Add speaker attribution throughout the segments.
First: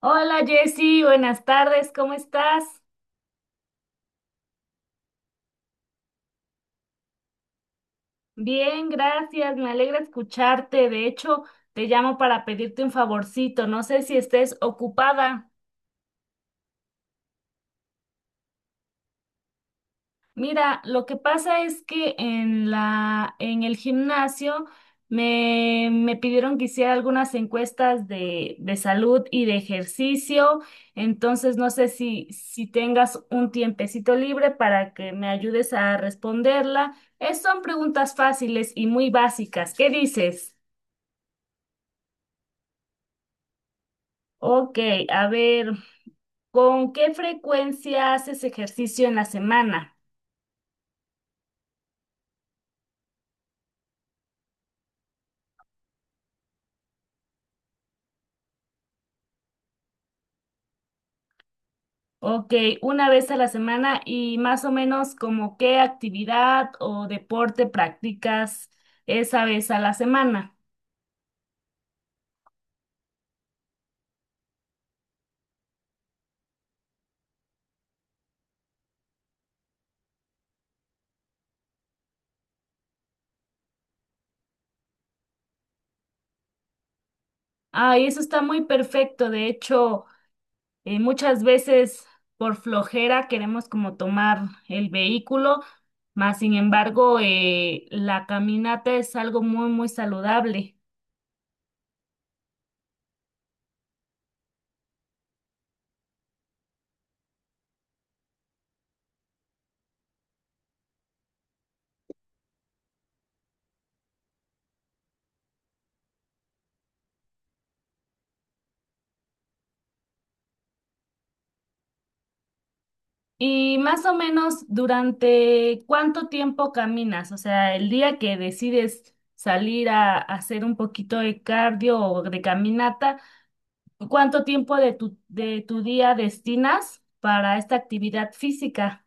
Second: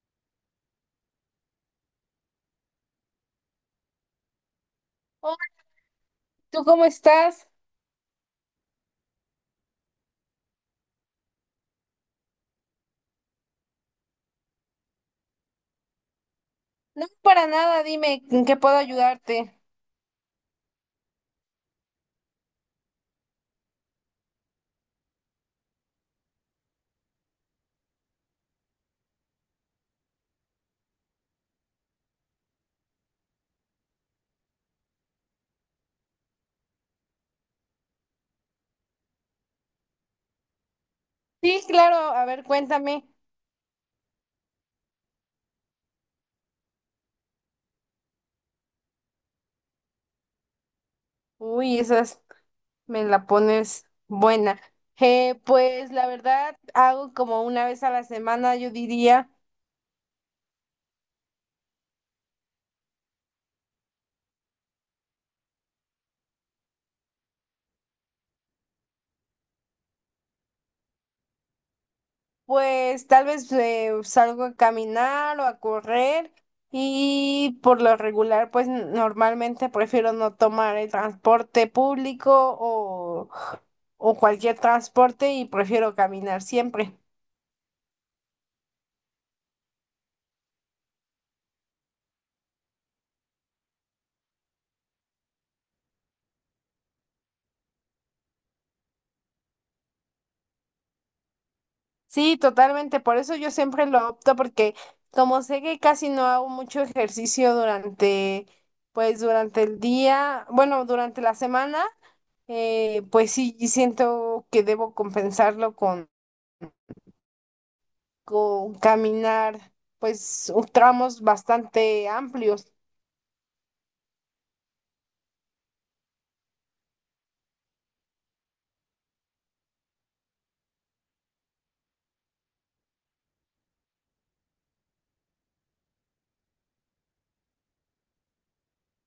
Speaker 1: Hola Jessy, buenas tardes, ¿cómo estás?
Speaker 2: Hola, ¿tú cómo estás?
Speaker 1: Bien, gracias, me alegra escucharte. De hecho, te llamo para pedirte un favorcito, no sé si estés ocupada.
Speaker 2: No, para nada, dime en qué puedo ayudarte.
Speaker 1: Mira, lo que pasa es que en el gimnasio me pidieron que hiciera algunas encuestas de salud y de ejercicio, entonces no sé si tengas un tiempecito libre para que me ayudes a responderla. Son preguntas fáciles y muy básicas. ¿Qué dices?
Speaker 2: Sí, claro, a ver, cuéntame.
Speaker 1: Ok, a ver, ¿con qué frecuencia haces ejercicio en la semana?
Speaker 2: Uy, esas me la pones buena. Pues la verdad, hago como una vez a la semana, yo diría,
Speaker 1: Ok, una vez a la semana y más o menos como qué actividad o deporte practicas esa vez a la semana.
Speaker 2: pues tal vez salgo a caminar o a correr y por lo regular, pues normalmente prefiero no tomar el transporte público o, o cualquier transporte y prefiero caminar siempre.
Speaker 1: Ah, y eso está muy perfecto. De hecho, muchas veces por flojera queremos como tomar el vehículo, mas sin embargo, la caminata es algo muy, muy saludable.
Speaker 2: Sí, totalmente. Por eso yo siempre lo opto porque como sé que casi no hago mucho ejercicio durante, pues durante el día, bueno, durante la semana, pues sí siento que debo compensarlo con caminar, pues tramos bastante amplios,
Speaker 1: Y más o menos durante cuánto tiempo caminas, o sea, el día que decides salir a hacer un poquito de cardio o de caminata, ¿cuánto tiempo de de tu día destinas para esta actividad física?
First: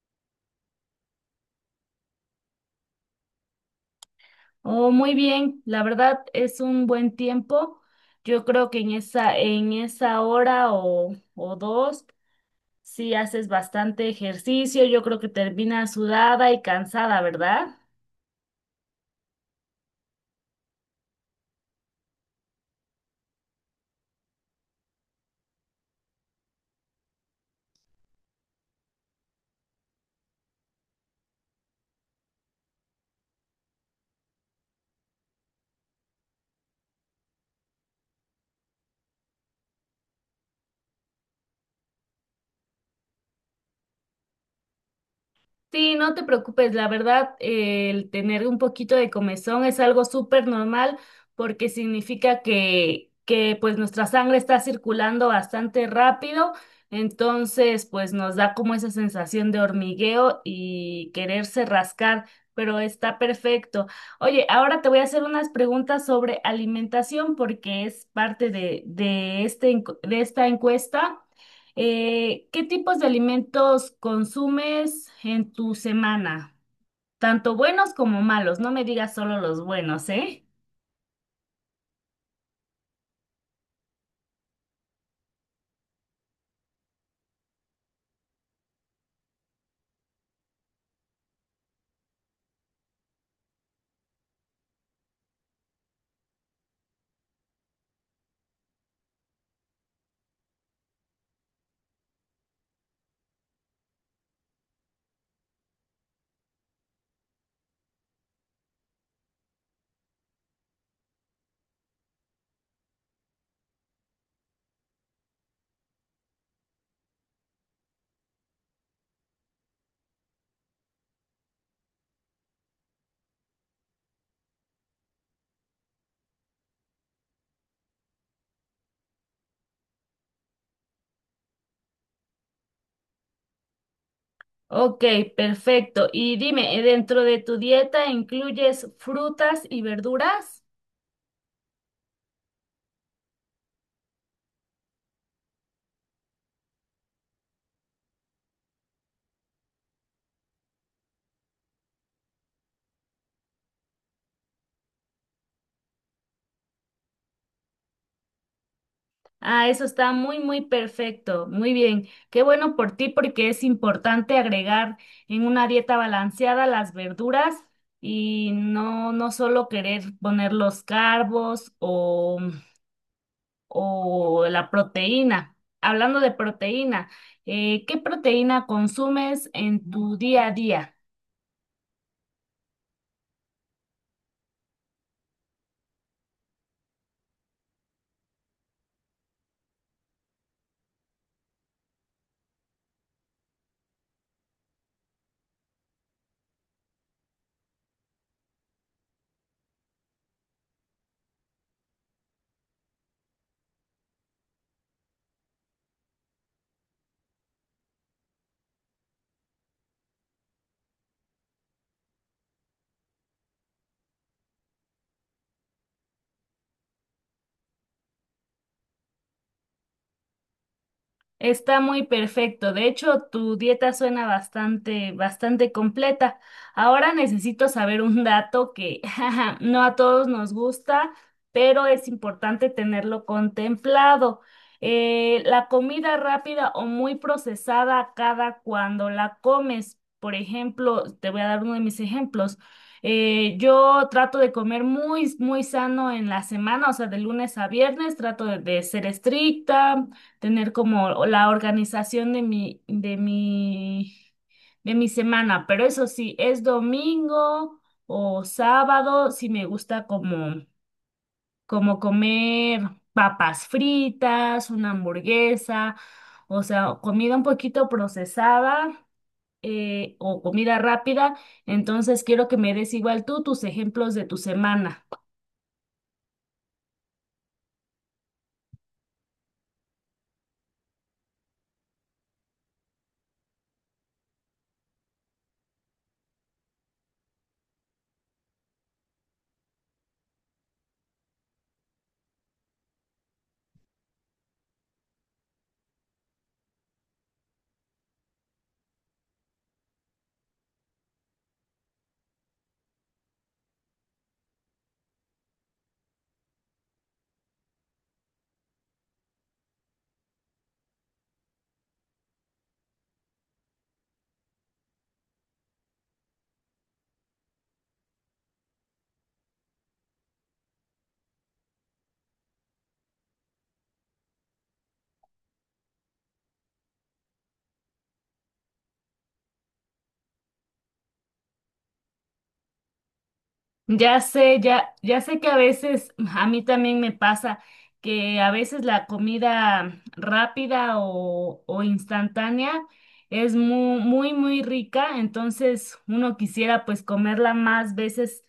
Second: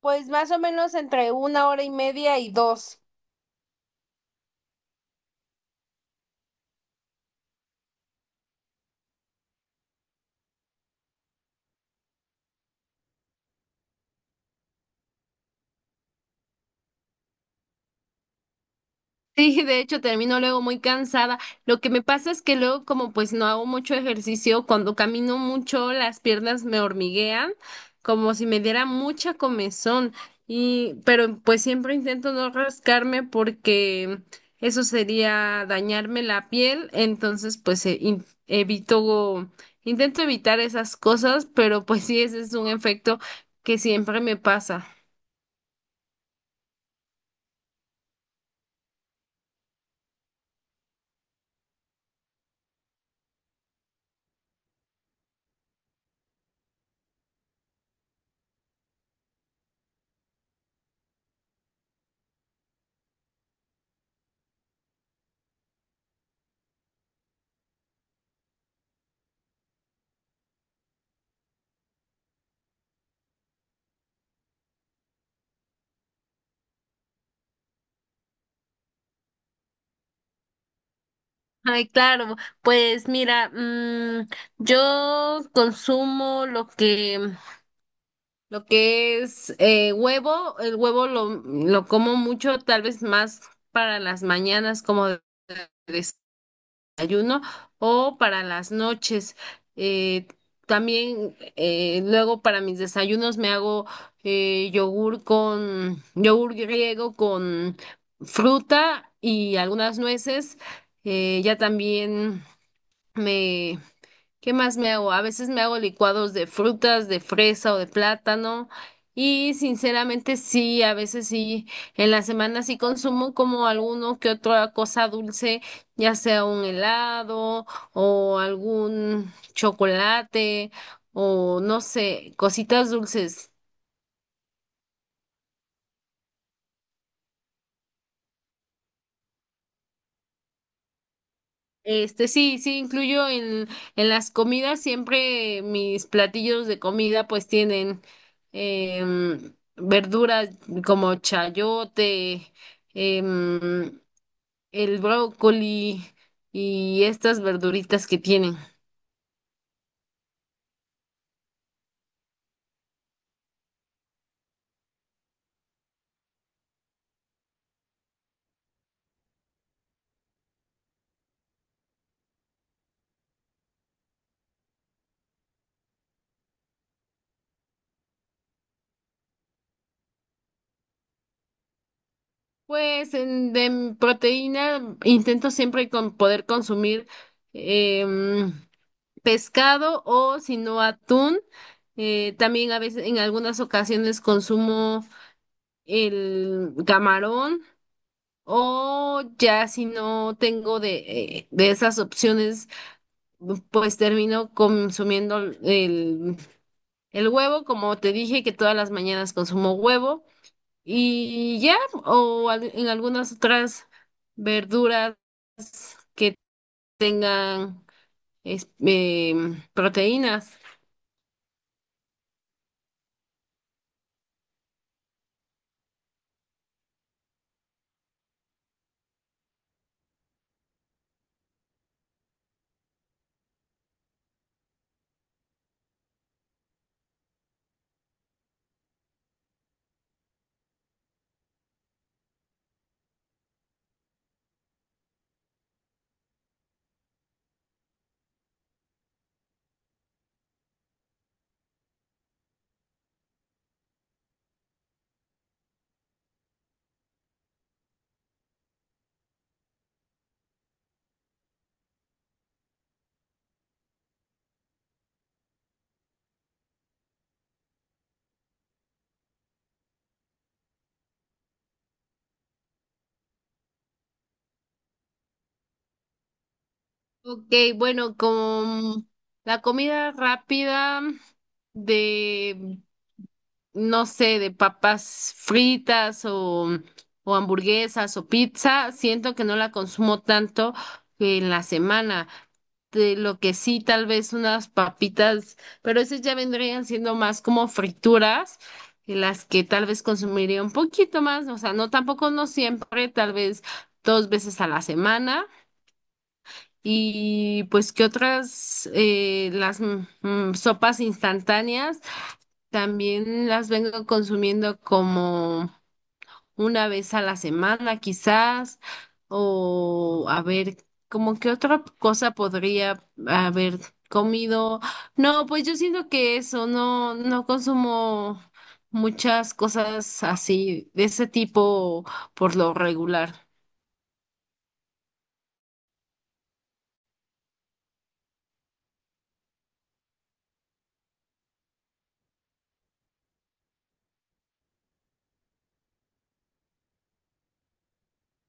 Speaker 2: pues más o menos entre una hora y media y dos.
Speaker 1: Oh, muy bien, la verdad es un buen tiempo. Yo creo que en en esa hora o dos, si haces bastante ejercicio, yo creo que terminas sudada y cansada, ¿verdad?
Speaker 2: Sí, de hecho termino luego muy cansada. Lo que me pasa es que luego como pues no hago mucho ejercicio, cuando camino mucho las piernas me hormiguean, como si me diera mucha comezón. Y pero pues siempre intento no rascarme porque eso sería dañarme la piel, entonces pues e- in- evito intento evitar esas cosas, pero pues sí ese es un efecto que siempre me pasa.
Speaker 1: Sí, no te preocupes, la verdad, el tener un poquito de comezón es algo súper normal porque significa que pues nuestra sangre está circulando bastante rápido, entonces pues nos da como esa sensación de hormigueo y quererse rascar, pero está perfecto. Oye, ahora te voy a hacer unas preguntas sobre alimentación porque es parte de este de esta encuesta. ¿Qué tipos de alimentos consumes en tu semana? Tanto buenos como malos, no me digas solo los buenos, ¿eh?
Speaker 2: Ay, claro, pues mira, yo consumo lo que, es huevo, el huevo lo como mucho, tal vez más para las mañanas como de desayuno o para las noches. Eh, También luego para mis desayunos me hago yogur yogur griego con fruta y algunas nueces. Ya también me ¿Qué más me hago? A veces me hago licuados de frutas, de fresa o de plátano. Y sinceramente sí, a veces sí, en la semana sí consumo como alguno que otra cosa dulce, ya sea un helado o algún chocolate o no sé, cositas dulces.
Speaker 1: Ok, perfecto. Y dime, ¿dentro de tu dieta incluyes frutas y verduras?
Speaker 2: Sí, sí, incluyo en las comidas, siempre mis platillos de comida pues tienen verduras como chayote, em, el brócoli y estas verduritas que tienen.
Speaker 1: Ah, eso está muy, muy perfecto. Muy bien. Qué bueno por ti porque es importante agregar en una dieta balanceada las verduras y no, no solo querer poner los carbos o la proteína. Hablando de proteína, ¿qué proteína consumes en tu día a día?
Speaker 2: Pues de proteína intento siempre con poder consumir em, pescado o si no atún. También a veces en algunas ocasiones consumo el camarón o ya si no tengo de esas opciones, pues termino consumiendo el huevo, como te dije que todas las mañanas consumo huevo y ya, o en algunas otras verduras que tengan proteínas.
Speaker 1: Está muy perfecto. De hecho, tu dieta suena bastante, bastante completa. Ahora necesito saber un dato que jaja, no a todos nos gusta, pero es importante tenerlo contemplado. La comida rápida o muy procesada cada cuando la comes. Por ejemplo, te voy a dar uno de mis ejemplos. Yo trato de comer muy, muy sano en la semana, o sea, de lunes a viernes, trato de ser estricta, tener como la organización de de mi semana, pero eso sí, es domingo o sábado, si me gusta como, como comer papas fritas, una hamburguesa, o sea, comida un poquito procesada, o comida rápida, entonces quiero que me des igual tú tus ejemplos de tu semana.
Speaker 2: Ok, bueno, con la comida rápida de no sé, de papas fritas o hamburguesas o pizza, siento que no la consumo tanto en la semana. De lo que sí, tal vez unas papitas, pero esas ya vendrían siendo más como frituras, y las que tal vez consumiría un poquito más, o sea, no tampoco no siempre, tal vez dos veces a la semana. Y pues que otras, las sopas instantáneas. También las vengo consumiendo como una vez a la semana, quizás, o a ver, como que otra cosa podría haber comido. No, pues yo siento que eso, no, no consumo muchas cosas así, de ese tipo por lo regular.
Speaker 1: Ya sé, ya sé que a veces a mí también me pasa que a veces la comida rápida o instantánea es muy, muy, muy rica, entonces uno quisiera pues comerla más veces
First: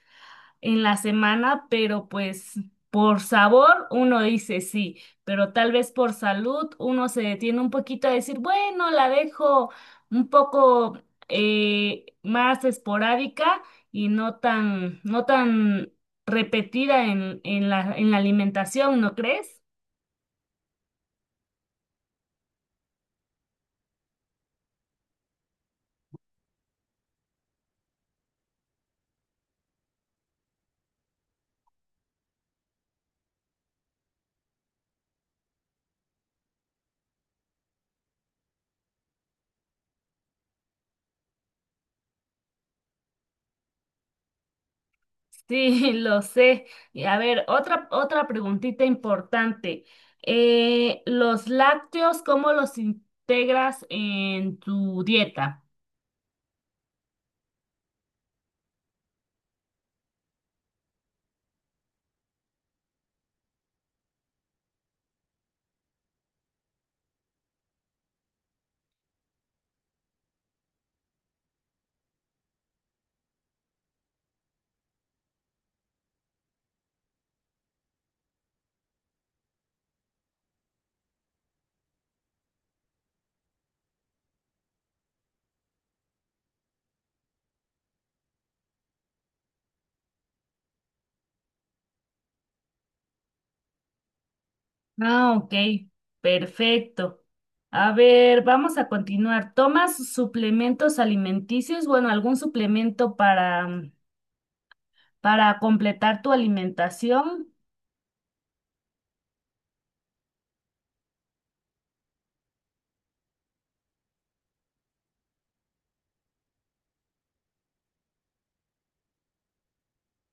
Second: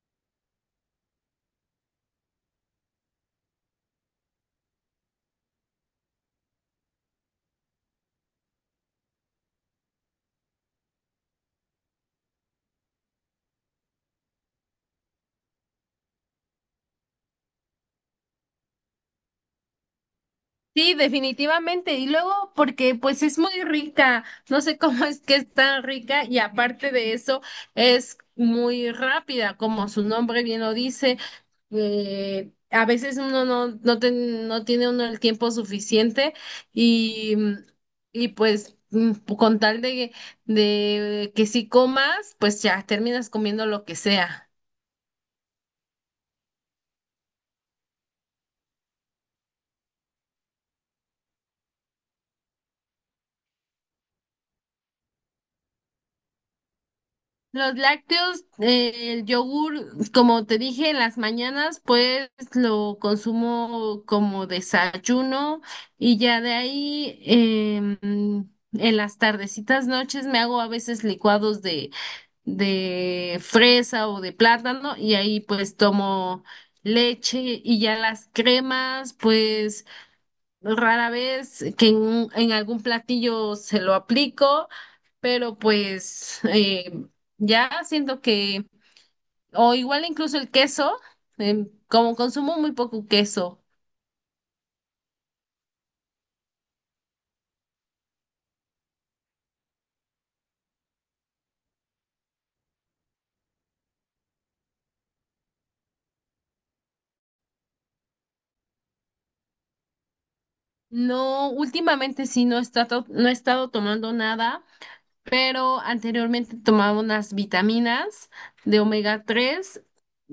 Speaker 1: en la semana, pero pues por sabor uno dice sí, pero tal vez por salud uno se detiene un poquito a decir, bueno, la dejo un poco, más esporádica y no tan repetida en la alimentación, ¿no crees?
Speaker 2: Sí, definitivamente. Y luego porque pues es muy rica. No sé cómo es que es tan rica y aparte de eso es muy rápida, como su nombre bien lo dice. A veces uno no, no, no tiene uno el tiempo suficiente y, y pues con tal de que si comas, pues ya terminas comiendo lo que sea.
Speaker 1: Sí, lo sé. Y a ver, otra preguntita importante. ¿Los lácteos, cómo los integras en tu dieta?
Speaker 2: Los lácteos, el yogur, como te dije, en las mañanas, pues lo consumo como desayuno y ya de ahí en las tardecitas, noches me hago a veces licuados de fresa o de plátano y ahí pues tomo leche y ya las cremas, pues rara vez que en, algún platillo se lo aplico, pero pues ya siento que, o igual incluso el queso, como consumo muy poco queso.
Speaker 1: Ah, ok, perfecto. A ver, vamos a continuar. ¿Tomas suplementos alimenticios? Bueno, algún suplemento para, para completar tu alimentación.
Speaker 2: No, últimamente sí no he estado, tomando nada, pero anteriormente tomaba unas vitaminas de omega 3.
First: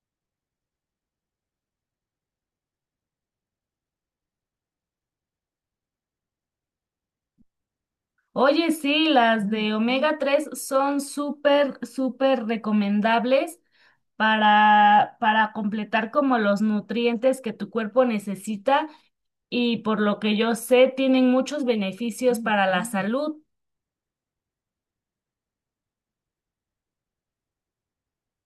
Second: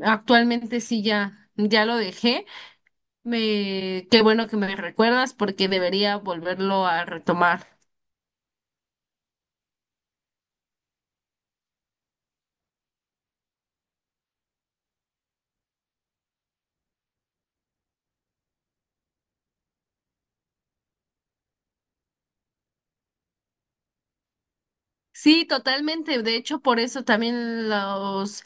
Speaker 2: Actualmente sí ya lo dejé. Qué bueno que me recuerdas porque debería volverlo a retomar.
Speaker 1: Oye, sí, las de omega-3 son súper, súper recomendables para completar como los nutrientes que tu cuerpo necesita y por lo que yo sé, tienen muchos beneficios para la salud.
Speaker 2: Sí, totalmente. De hecho, por eso también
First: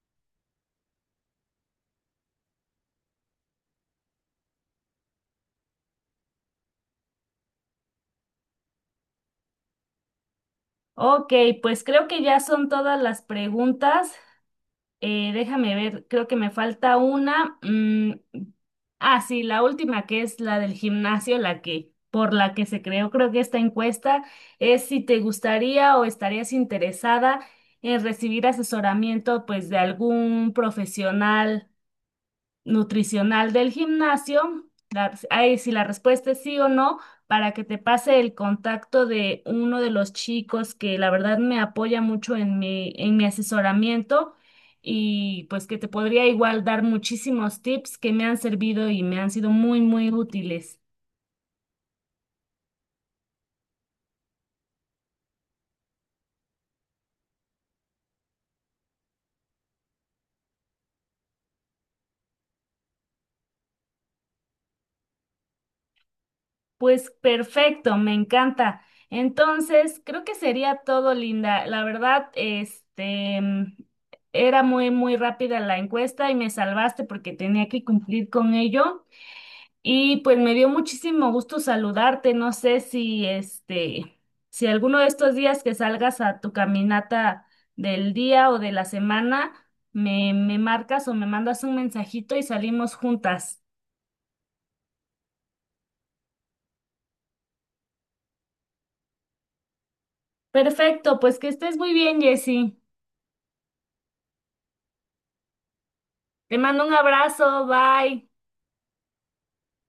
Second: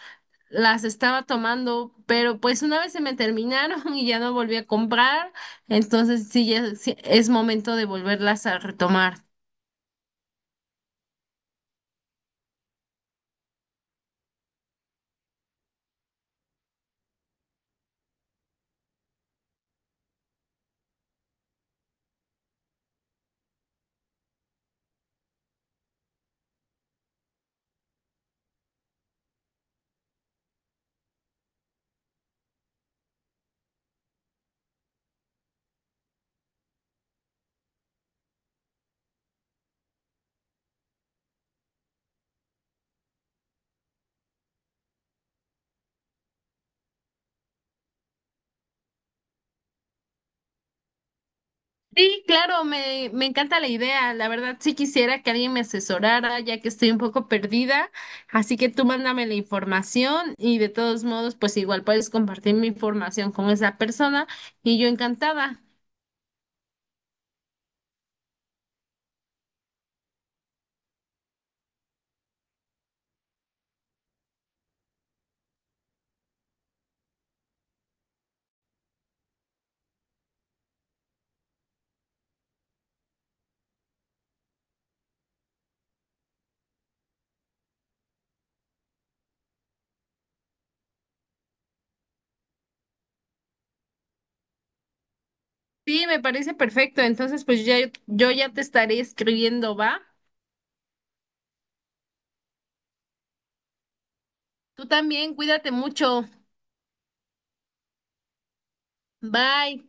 Speaker 2: las estaba tomando, pero pues una vez se me terminaron y ya no volví a comprar, entonces sí, ya sí, es momento de volverlas a retomar.
Speaker 1: Ok, pues creo que ya son todas las preguntas. Déjame ver, creo que me falta una. Mm, ah, sí, la última, que es la del gimnasio, la que por la que se creó, creo que esta encuesta, es si te gustaría o estarías interesada en recibir asesoramiento, pues, de algún profesional nutricional del gimnasio. La- ahí si la respuesta es sí o no, para que te pase el contacto de uno de los chicos que la verdad me apoya mucho en en mi asesoramiento y pues que te podría igual dar muchísimos tips que me han servido y me han sido muy, muy útiles.
Speaker 2: Sí, claro, me encanta la idea. La verdad, sí quisiera que alguien me asesorara, ya que estoy un poco perdida. Así que tú mándame la información y de todos modos, pues igual puedes compartir mi información con esa persona y yo encantada.
Speaker 1: Pues perfecto, me encanta. Entonces, creo que sería todo, Linda. La verdad, este, mm, era muy, muy rápida la encuesta y me salvaste porque tenía que cumplir con ello. Y pues me dio muchísimo gusto saludarte. No sé si, este, si alguno de estos días que salgas a tu caminata del día o de la semana, me marcas o me mandas un mensajito y salimos juntas.
Speaker 2: Sí, me parece perfecto. Entonces, pues ya, yo ya te estaré escribiendo, ¿va?
Speaker 1: Perfecto, pues que estés muy bien, Jessie.
Speaker 2: Tú también, cuídate mucho.
Speaker 1: Te mando un abrazo, bye.
Speaker 2: Bye.